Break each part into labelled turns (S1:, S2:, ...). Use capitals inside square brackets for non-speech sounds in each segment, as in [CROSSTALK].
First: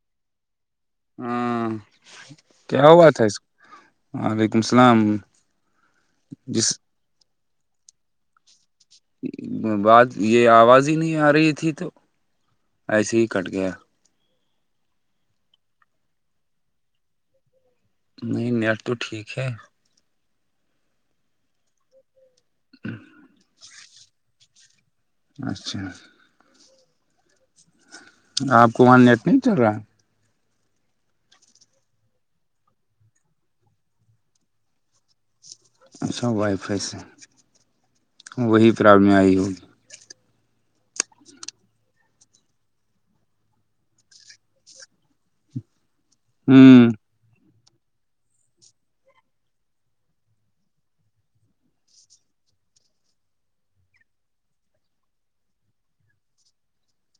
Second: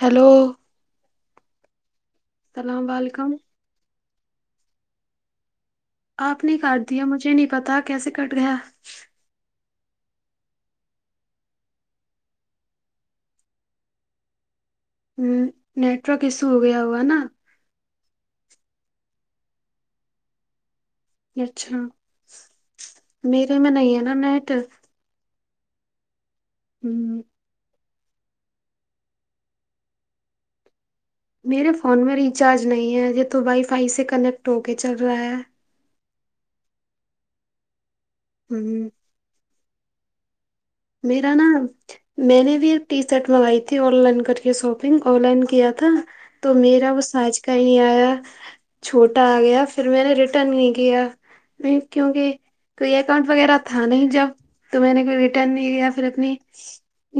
S1: Hello [UNINTELLIGIBLE]
S2: ہ کیا
S1: السلام
S2: ہوات
S1: علیکم
S2: ہےز وعلیکم اللام [UNINTELLIGIBLE]
S1: آپ نے کاٹ دیا مجھے نہیں پتا کیسے کٹ گیا
S2: بات یہ آواز ہی نہیں آ رہی تھی تو ایسے ہی کٹ گیا
S1: نیٹورک ایشو ہو گیا ہوا نا
S2: نہیں نیٹ تو ٹھیک ہے
S1: اچھا میرے میں نہیں ہے نا نیٹ
S2: اچھا
S1: ہوں [UNINTELLIGIBLE]
S2: آپ کو وہاں نیٹ نہیں چل رہا ہے
S1: میرے فون میں ریچارج نہیں ہے یہ تو وائی فائی سے کنیکٹ ہو کے چل رہا ہے
S2: اچھا وائی فائی سے وہی
S1: ہ
S2: پرابلم آئی ہوگی
S1: میرا نا [UNINTELLIGIBLE] میں نے بھی ایک ٹی شرٹ منگائی تھی آن لائن کر کے شاپنگ آن لائن کیا تھا تو
S2: ہوں
S1: میرا وہ سانچ کا ہی نہیں آیا چھوٹا آ گیا پھر میں نے ریٹرن نہیں کیا کیونکہ کوئی اکاؤنٹ وغیرہ تھا نہیں جب تو میں نے کوئی رٹن یا پھر اپنی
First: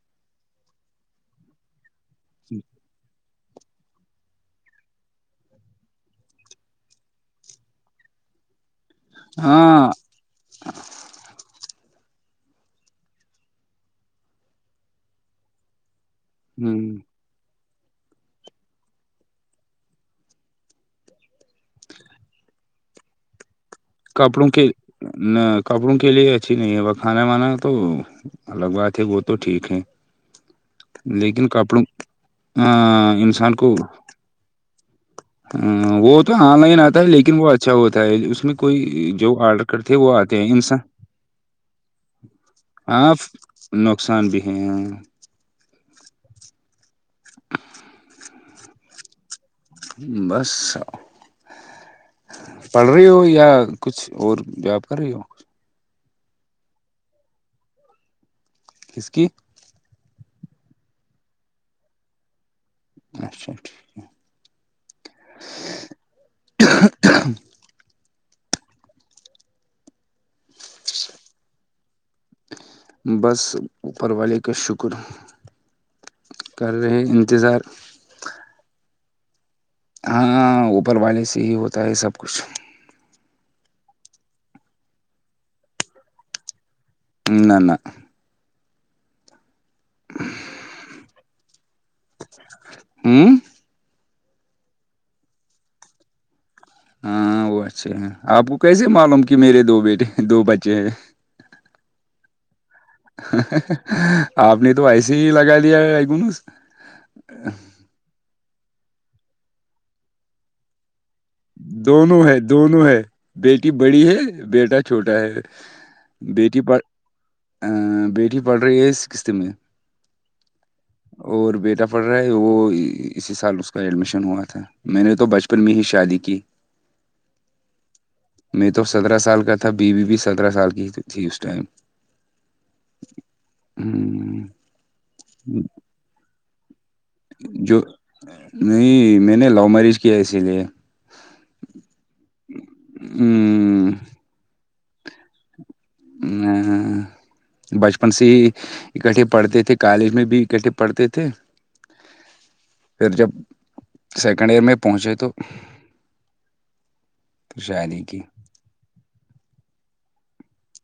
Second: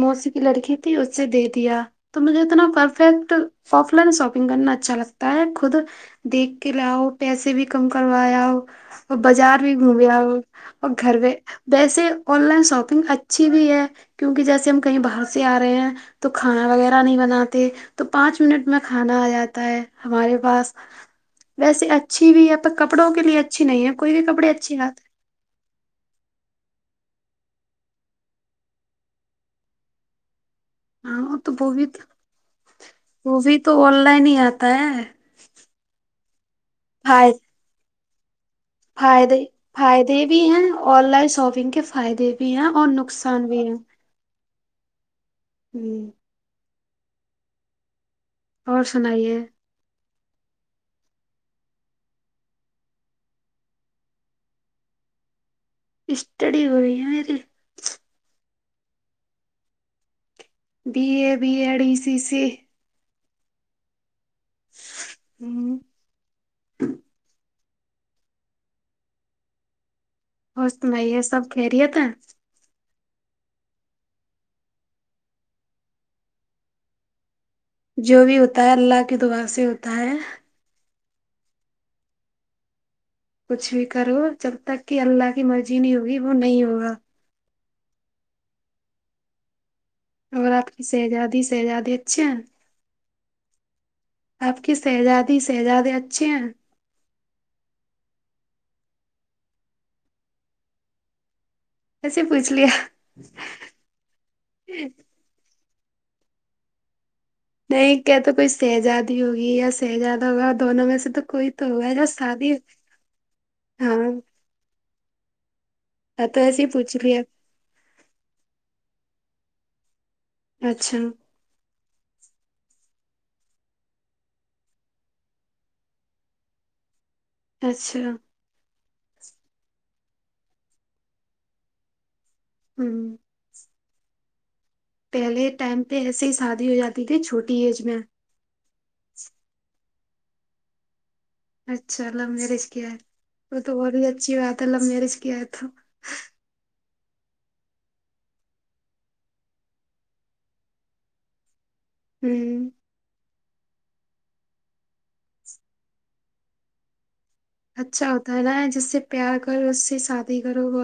S1: موسی کی لڑکی تھی اسے دے دیا تو مجھے اتنا پرفیکٹ آف لائن شاپنگ کرنا اچھا لگتا ہے خود دیکھ کے لاؤ پیسے بھی کم کروایا ہو اور بازار بھی
S2: ہاں
S1: گھومےیا اور گھر و ویسے آن لائن شاپ اچھی بھی ہے کیونکہ جیسے ہم کہیں باہر سے آ رہے ہیں تو کھانا
S2: ہ
S1: وغیرہ نہیں بناتے تو پانچ منٹ میں کھانا آ جاتا ہے ہمارے پاس ویسے اچھی بھی ہے پر کپڑوں کے لیے اچھی نہیں ہے کوئی بھی
S2: کپڑوں
S1: کپڑے
S2: کے
S1: اچھے آتے
S2: نہ کپڑوں کے لیے اچھی نہیں ہے کھانا وانا تو الگ بات ہے وہ تو ٹھیک ہے
S1: ہیں۔ ہاں
S2: لیکن
S1: تو وہ
S2: کپڑوں
S1: بھی
S2: انسان کو
S1: نہیں آتا ہے [UNINTELLIGIBLE]
S2: وہ تو آن لائن آتا ہے
S1: فائد
S2: لیکن وہ اچھا ہوتا ہے اس میں کوئی جو
S1: فائدے
S2: آرڈر کرتے وہ
S1: فائدے
S2: آتے
S1: بھی
S2: ہیں انسان
S1: آن لائن شاپنگ کے فائدے بھی ہیں اور
S2: ہاں
S1: نقصان بھی
S2: [UNINTELLIGIBLE] نقصان بھی ہے
S1: ہوں [UNINTELLIGIBLE] اور سنائیے [UNINTELLIGIBLE]
S2: بس [UNINTELLIGIBLE] پڑھ رہی ہو یا کچھ اور جاب کر رہی ہو
S1: اسسٹ ڈی ہوئی ہے میری
S2: کسک [UNINTELLIGIBLE]
S1: be A B Ed E C C
S2: اچھا ٹھیک ہے
S1: ہوں [INAUDIBLE] ہوس میں یہ سب کہہ رہی ہے تھا
S2: بس اوپر والے کا شکر کر رہے انتظار
S1: جو بھی ہوتا ہے اللہ کی دعا سے ہو
S2: ہاں اوپر والے سے ہی ہوتا ہے سب کچھ
S1: کچھ بھی کرو جب تک کہ اللہ کی مرضی نہیں ہوگی وہ نہیں ہوگا [UNINTELLIGIBLE]
S2: ان ن [INAUDIBLE]
S1: اور آپ کی شہزادی شہزادی اچھے ہیں
S2: ہوں
S1: آپ کی شہزادی شہزادے اچھے ہیں
S2: ہاں وہ اچھے ہیں آپ کو کیسے معلوم کہ میرے دو بیٹے دو بچے ہیں
S1: کیسے پوچھ لیا
S2: آپ نے تو ایسے ہی لگا لیا ہے ای گن
S1: نہیں کیا تو کوئی سہزادی ہوگی یا سہزادہ ہوگا دونوں میں سے تو کوئی تو ہوگا جو
S2: دونوں ہے
S1: شادی
S2: دونوں ہے بیٹی بڑی ہے
S1: ہاں
S2: بیٹا چھوٹا ہے
S1: تو
S2: بیٹی
S1: ایسے ہی
S2: پڑھ
S1: پوچھ لیا
S2: ا بیٹی پڑھ رہی ہے اس قسط میں
S1: اچھا
S2: اور بیٹا پڑھ رہا ہے وہ اسی سال اس کا ایڈمیشن ہوا تھا میں نے تو بچپن میں ہی شادی اکی
S1: اچھا
S2: میں تو سترہ سال کا تھا بی بی بھی سترہ سال کی تھی اس ٹائم
S1: ہوں
S2: ہوں
S1: پہلے ٹائم پہ ایسے ہی شادی ہو جاتی تھی چھوٹی
S2: جو
S1: ایج میں
S2: نہیں میں نے لو میرج کیا اسی لیے
S1: اچھا لو میرج کیا ہے وہ تو
S2: ہوں،
S1: بہت ہی اچھی بات ہے لو میرج کیا ہے تو
S2: ا بچپن سے ہی اکٹھے پڑھتے تھے کالج میں بھی اکٹھے پڑھتے تھے
S1: ہوں
S2: پھر جب سیکنڈ ایئر میں پہنچے تو شادی
S1: اچھا
S2: کی
S1: ہوتا ہے نا جس سے پیار کرو اس سے شادی کرو ب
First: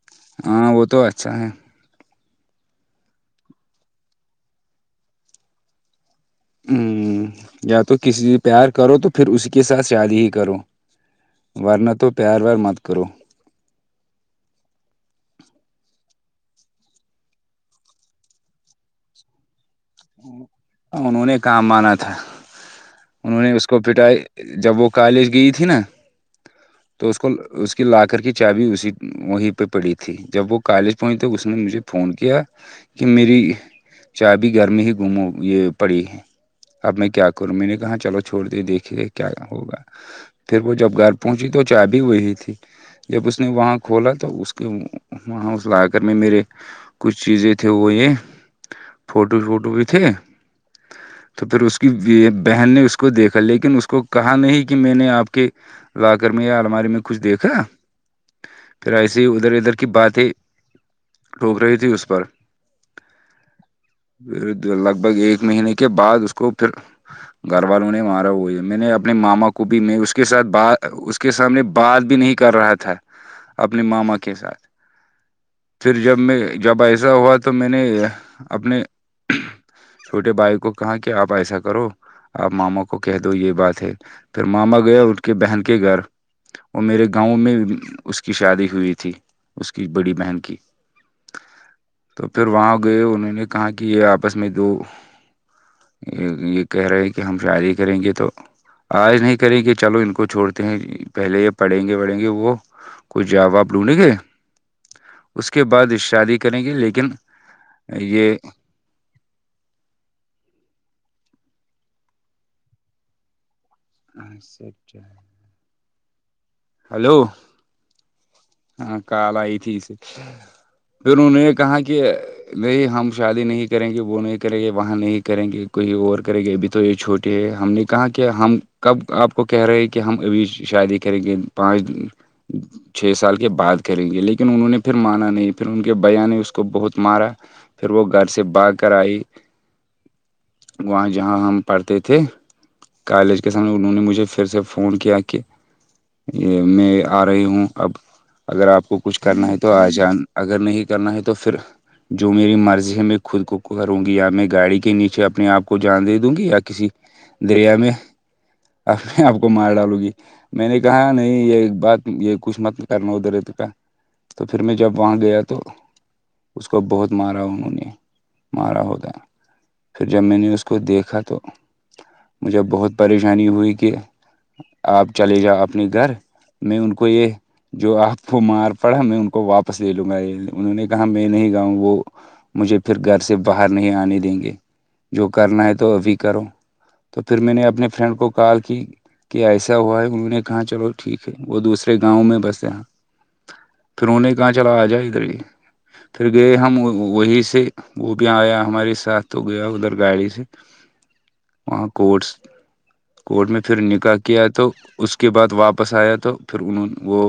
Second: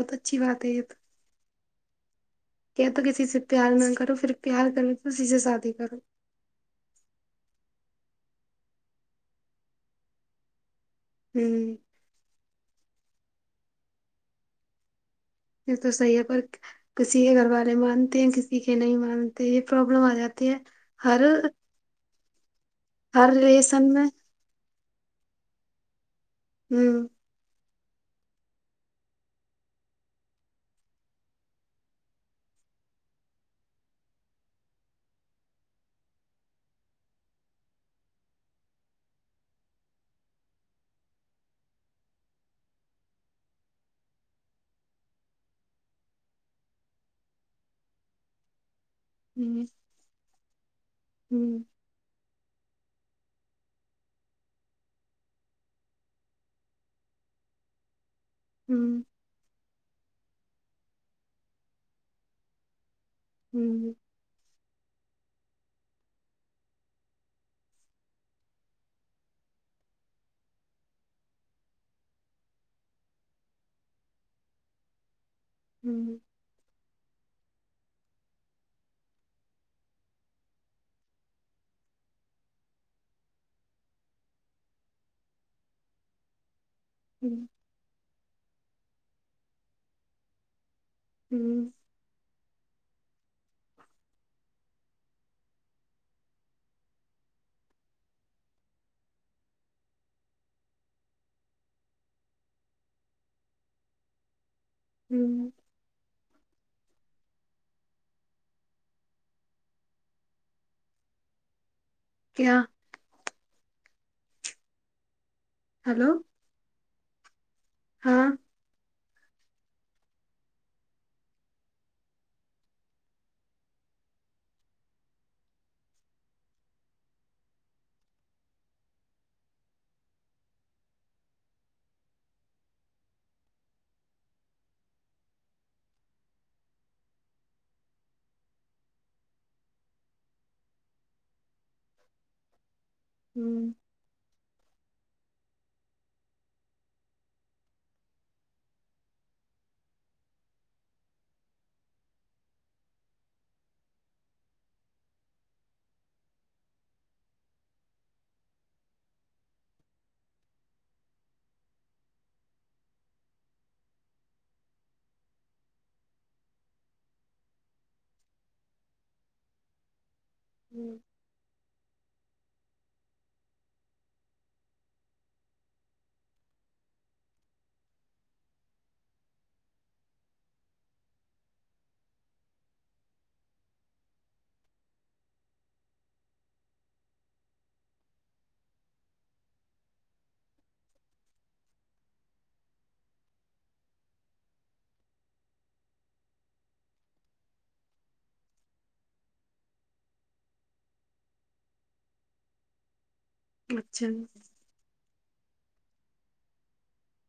S2: ہاں وہ تو اچھا ہے
S1: کہ تو کسی سے پیار نہ کرو پھر پیار کرو تو اسسی سے شادی کرو
S2: ہوں یا تو کسی سے پیار کرو تو پھر اسی کے ساتھ شادی ہی کرو
S1: ہوں
S2: ورنہ تو پیار وار مت کرو
S1: یہ تو صحیح ہے پر کسی کے گھر والے مانتے ہیں کسی کے نہیں مانتے یہ پرابلم آ جاتی ہے ہر
S2: انہوں نے کام مانا تھا
S1: ہر
S2: انہوں نے اس کو
S1: رلیسن میں
S2: پٹائی جب وہ کالج گئی تھی نا
S1: ہوں
S2: تو اس کو اس کی لاکر کی چابی اسی وہیں پہ پڑی تھی جب وہ کالج پہنچ توے اس نے مجھے فون کیا کہ میری چا بھیی گھر میں ہی گم ہو یہ پڑی ہے اب میں کیا کروں میں نے کہا چلو چھوڑ د دیکھیے کیا ہوگا پھر وہ جب گھر پہنچی تو چائے بھی ہوی تھی جب اس نے وہاں کھولا تو اس کے وہاں اس کو آ کر میں میرے کچھ چیزیں تھے وہ یہ فوٹو
S1: ہوں
S2: شوٹو بھی تھے تو پھر
S1: ہوں
S2: اس کے کہ بہن نے اس کو دیکھا لیکن اس کو کہا نہیں کہ میں نے آپ کے لا کر میں یا الماری میں کچھ دیکھا پھر
S1: ہوں
S2: ایسیے ہی ادھر ادھر کی باتیں ٹھوک رہی تھی اس پر
S1: ہوں
S2: لگ بھگ ایک مہینے کے بعد اس کو پھر گھر والوںہ نے مارا وہا ہے میں نے اپنے ماما کو بھی میں اس کے ساتھ ب کے سامنے بات بھی نہیں کر رہا تھا اپنے ماما کے ساتھ پھر
S1: ہوں
S2: جب میں جب ایسا ہوا تو میں نے اپنے چھوٹے بھائی کو کہاں کیا آپ ایسا کرو آپ ماما کو کہہ دو یہ بات ہے پھر ماما گئے ان کے بہن کے گھر اور میرے گاؤں
S1: ہوں
S2: میں اس کی شادی ہوئی تھی اس کی بڑی بہن کی
S1: ہوں
S2: تو پھر وہاں گئے انہوں نے کہا کہ یہ آپس میں دو یہ یہ کہہ رہے ہیں کہ ہم شادی کریں گے تو آج نہیں کریں کہ چلو ان کو چھوڑتے ہیں پہلے یہ پڑھیں گے پڑھیں گے وہ کوئی جااب آابلونے گ اس
S1: ہوں
S2: کے بعد شادی کریں گے لیکن یہ
S1: کیا
S2: اچ سا اچھا
S1: ہیلو
S2: ہلو
S1: ہاں
S2: ہاں کال آئی تھی اسے پھر انہوں نے کہا کہ نہیں ہم شادی نہیں کریں گے وہ نہیں کریں گے وہاں نہیں کریں گے کوئی اور کریں گے ابھی تو یہ چھوٹی ہم نے کہا کہ ہم کب آپ کو کہہ رہے ہیں کہ ہم ابھی شادی کریں گے پانچ چھ سال کہ بات کریں گے لیکن انہوں نے پھر مانا نہیں پھر ان کے بیا نے اس کو بہت مارا پھر وہ گھر سے با کر آئی وہاں جہاں ہم پڑھتے تھے کالج کے
S1: ہوں
S2: سمے انہوں نے مجھے پھر سے فون کیا کہ یہ میں آ رہی ہوں اب اگر آپ کو کچھ کرنا ہے تو آ جان اگر نہیں کرنا ہے تو پھر جو میری مرضی ہے میں خود کو کروں گی یا میں گاڑی کے نیچے اپنے آپ کو جان دے دوں گی یا کسی دریا میں آ آپ کو مار ڈالوں گی میں نے کہا نہیں یہ بات یہ کچھ مطل کرنا ادھر اد کا تو پھر میں جب وہاں گیا تو اس کو بہت مارا انہوں نے مارا ہوتا پھر جب میں نے اس کو
S1: ہوں
S2: دیکھا تو مجھے بہت پریشانی ہوئی کہ آپ چلے جاؤ اپنے گھر میں ان کو یہ جو آپ کو مار پڑا میں ان کو واپس لے لوں گا انہوں نے کہا میں نہیں گاؤں وہ مجھے پھر گھر سے باہر نہیں آنے دیں گے جو کرنا ہے تو ابھی کرو تو پھر میں نے اپنے فرینڈ کو کال کی کہ ایسا ہوا ہے انہوں نے کہا چلو ٹھیک ہے وہ دوسرے گاؤں میں بسے یہاں پھر انہیں کہاں چلا آ جائے ادھر بھی پھر گئے ہم وہی سے وہ بھی آیا ہمارے ساتھ تو گیا ادھر گاڑی سے وہاں کوٹس کورٹ میں پھر
S1: اچھا
S2: نکاح کیا تو اس کے بعد واپس آیا تو پھر انہوں وہ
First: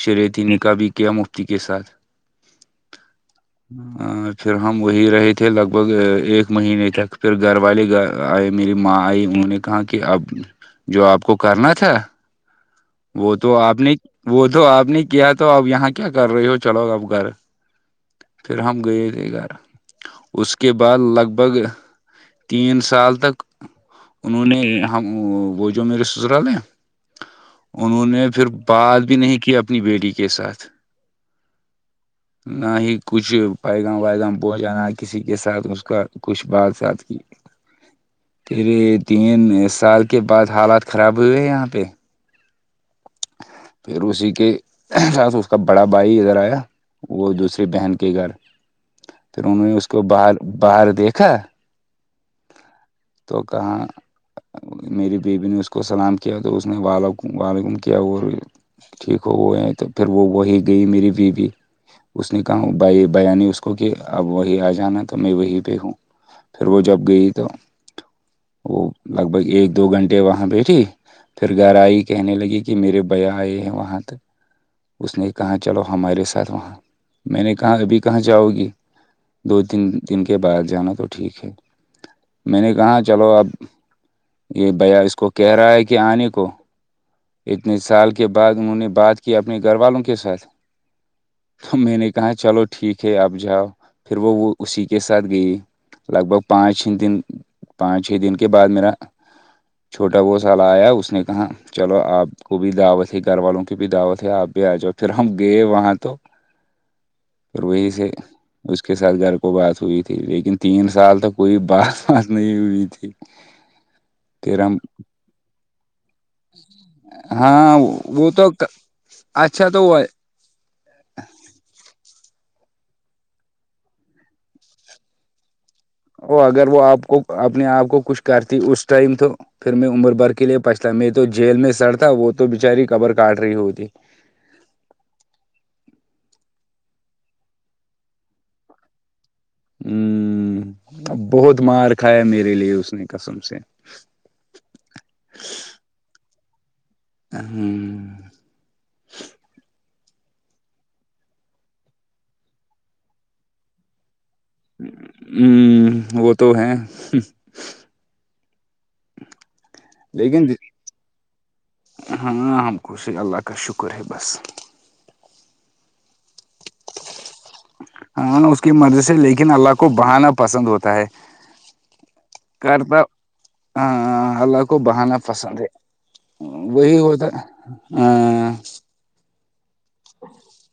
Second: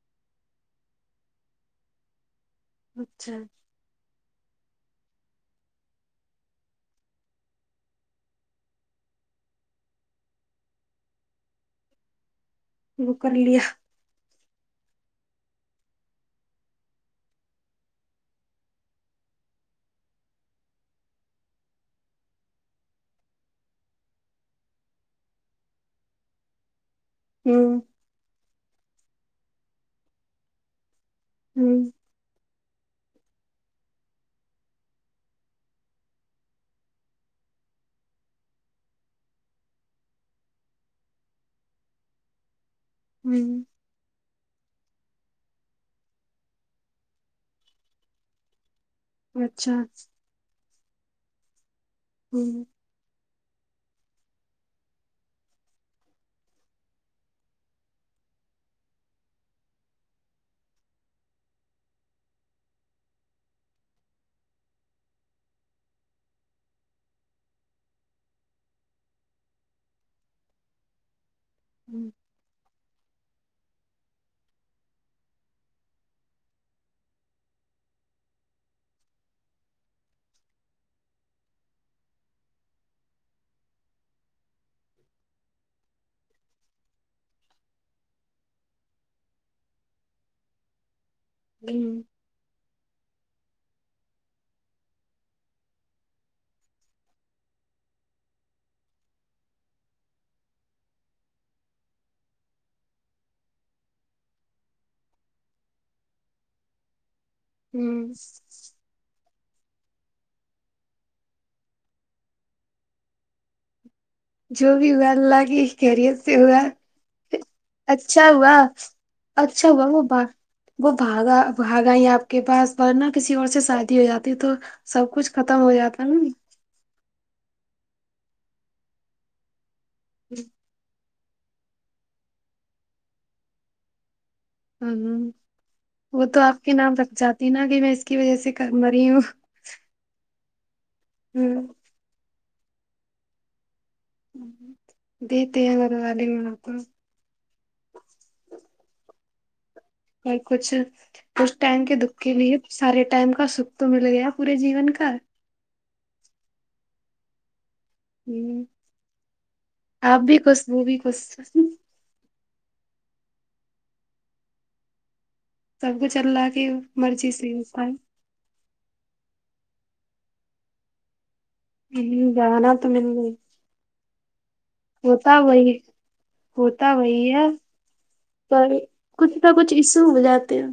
S2: شریعت ن کا بھی کیا مفتی کے ساتھ
S1: اچھا
S2: پھر ہم وہی رہے تھے لگ بھگ ایک مہینے تک پھر گھر والے گ آئے میری ماں آئی انہوں نے کہا کہ اب جو آپ کو کرنا تھا
S1: کر
S2: وہ تو
S1: لیا
S2: آپ نے وہ تو آپ نے کیا تو اپ یہاں کیا کر رہی ہو چلو اپ گھر پھر ہم گئے تھے گھر اس کے بعد لگ بھگ تین سال تک انہوں نے ہم وہ جو میرے سسرالے ہیں
S1: ہوں
S2: انہوں نے پھر بات بھی نہیں کی اپنی بیٹی کے ساتھ
S1: ہوں [INAUDIBLE]
S2: ہ [INAUDIBLE] نہ ہی کچھ پیغام ویغام پہ جان نہ کسی کے ساتھ اس کا کچھ بات سات کی تریے تین سال کے بعد حالات خراب ہوئے ہیں یہاں پہ
S1: ہوں [INAUDIBLE]
S2: پھر اسی کے ساتھ اس کا بڑا بھائی ادھر آیا وہ دوسریے بہن کے گھر پھر انہوں نے
S1: اچھا
S2: اس کو باہر باہر دیکھا
S1: ہوں [INAUDIBLE] [INAUDIBLE]
S2: تو کہاں میری بی بیی نے اس کو سلام کیا تو اس نے وال وعلیکم کیا اور ٹھیک ہو ہوئے ہیں تو پھر وہ وہی گئی میری بیوی اس نے کہا بائی بیانی اس کو کہ اب وہی آ جانا تو میں وہی پہ ہوں پھر وہ جب گئی تو وہ لگ بھگ ایک دو گھنٹے وہاں بیٹھی پھر گھر آئی
S1: ہوں
S2: کہنے لگی کہ میرے بھیا آئے ہیں وہاں تک اس نے کہا چلو ہمارے ساتھ وہاں میں نے کہا ابھی کہاں جاؤ گی دو تین دن کے بعد جانا تو ٹھیک ہے میں نے کہا چلو اب یہ بھیا اس کو کہہ رہا ہے کہ آنے کو اتنے سال کے بعد انہوں نے بات کی اپنے گھر والوں کے ساتھ تو میں
S1: ہوں
S2: نے کہاں چلو ٹھیک ہے اب جاؤ پھر وہ اسی کے ساتھ گئی لگ بھگ پانچ چھ دن پانچ چھ دن کے بعد میرا چھوٹا بہ س والا آیا اس نے کہا چلو آپ کو بھی دعوت ہے گھر والوں کی بھی دعوت ہے آپ بھی آ جاؤ پھر ہم گئے وہاں تو پھر وہی سے
S1: ہوں
S2: اس اس کے ساتھ گھر کو بات ہوئی تھی لیکن تین سال تک کوئی بات بات نہیں ہوئی تھی [INAUDIBLE] [INAUDIBLE]
S1: جو بھی ہوا ال لاگی کیریئر سے ہوا
S2: ہاں
S1: اچھا
S2: وہ تو
S1: ہوا اچھا ہوا وہ بار وہ بھاگا بھاگا ہی آپ کے پاس ورنہ کسی اور سے شادی ہو جاتی تو سب کچھ ختم ہو جاتا ہے نا
S2: وہ اگر وہ آپ کو اپنے آپ کو کچھ کرتی اس ٹائم تو پھر میں عمر بھر کے لئے پچ س میں تو جیل میں سڑ تھا وہ تو بچاری قبر کاٹ رہی ہوتی
S1: ہ وہ تو آپ کے نام رکھ جاتی نا کہ میں اس کی وجہ سے کر م رہی ہوں
S2: ہوں ا بہت
S1: ہوں
S2: مار کھایا میرے لیے اس نے قسم سے
S1: دتے یہ زر ج م تو
S2: ہ [INAUDIBLE]
S1: کو کچھ اس ٹائم کے دکھ کے نہیں سارے ٹائم کا سکھ تو مل گیا پورے جیون کا
S2: ہ وہ تو ہیں
S1: ہ آپ بھی
S2: لیکن
S1: کھ وہ بھی کھ
S2: ہاں ہم خوش ہیں اللہ کا شکر ہے بس
S1: سب کو چل رہا ہے کہ مرضی سے انسان
S2: ہاں اس کی مدد سے لیکن اللہ کو بہانا پسند ہوتا ہے
S1: ہے جانا تو
S2: کرتا
S1: مل گئی
S2: ہ اللہ کو بہانا
S1: ہوتا
S2: پسند ہے
S1: وہی
S2: وہی ہوتا ہ
S1: پر کچھ نہ کچھ ایشو ہو جاتے ہیں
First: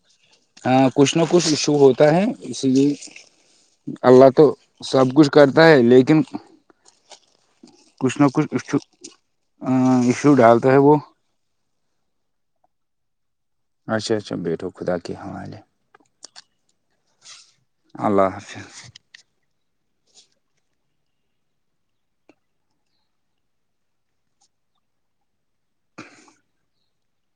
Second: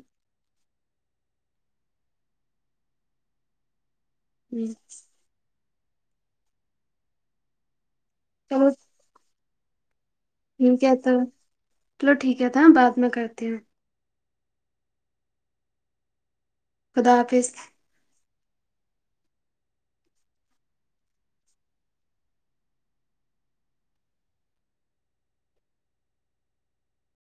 S2: ہاں کچھ نہ کچھ ایشو ہوتا ہے اسی لیے اللہ تو سب کچھ کرتا ہے لیکن کچھ نہ
S1: چلو
S2: کچھ اھ
S1: ٹھیک ہے تو چلو ٹھیک ہے تھا بعد میں کرتی ہوں
S2: اچھا اچھا بیٹو خدا کے حوالے
S1: خدافظ
S2: اللہ حافظ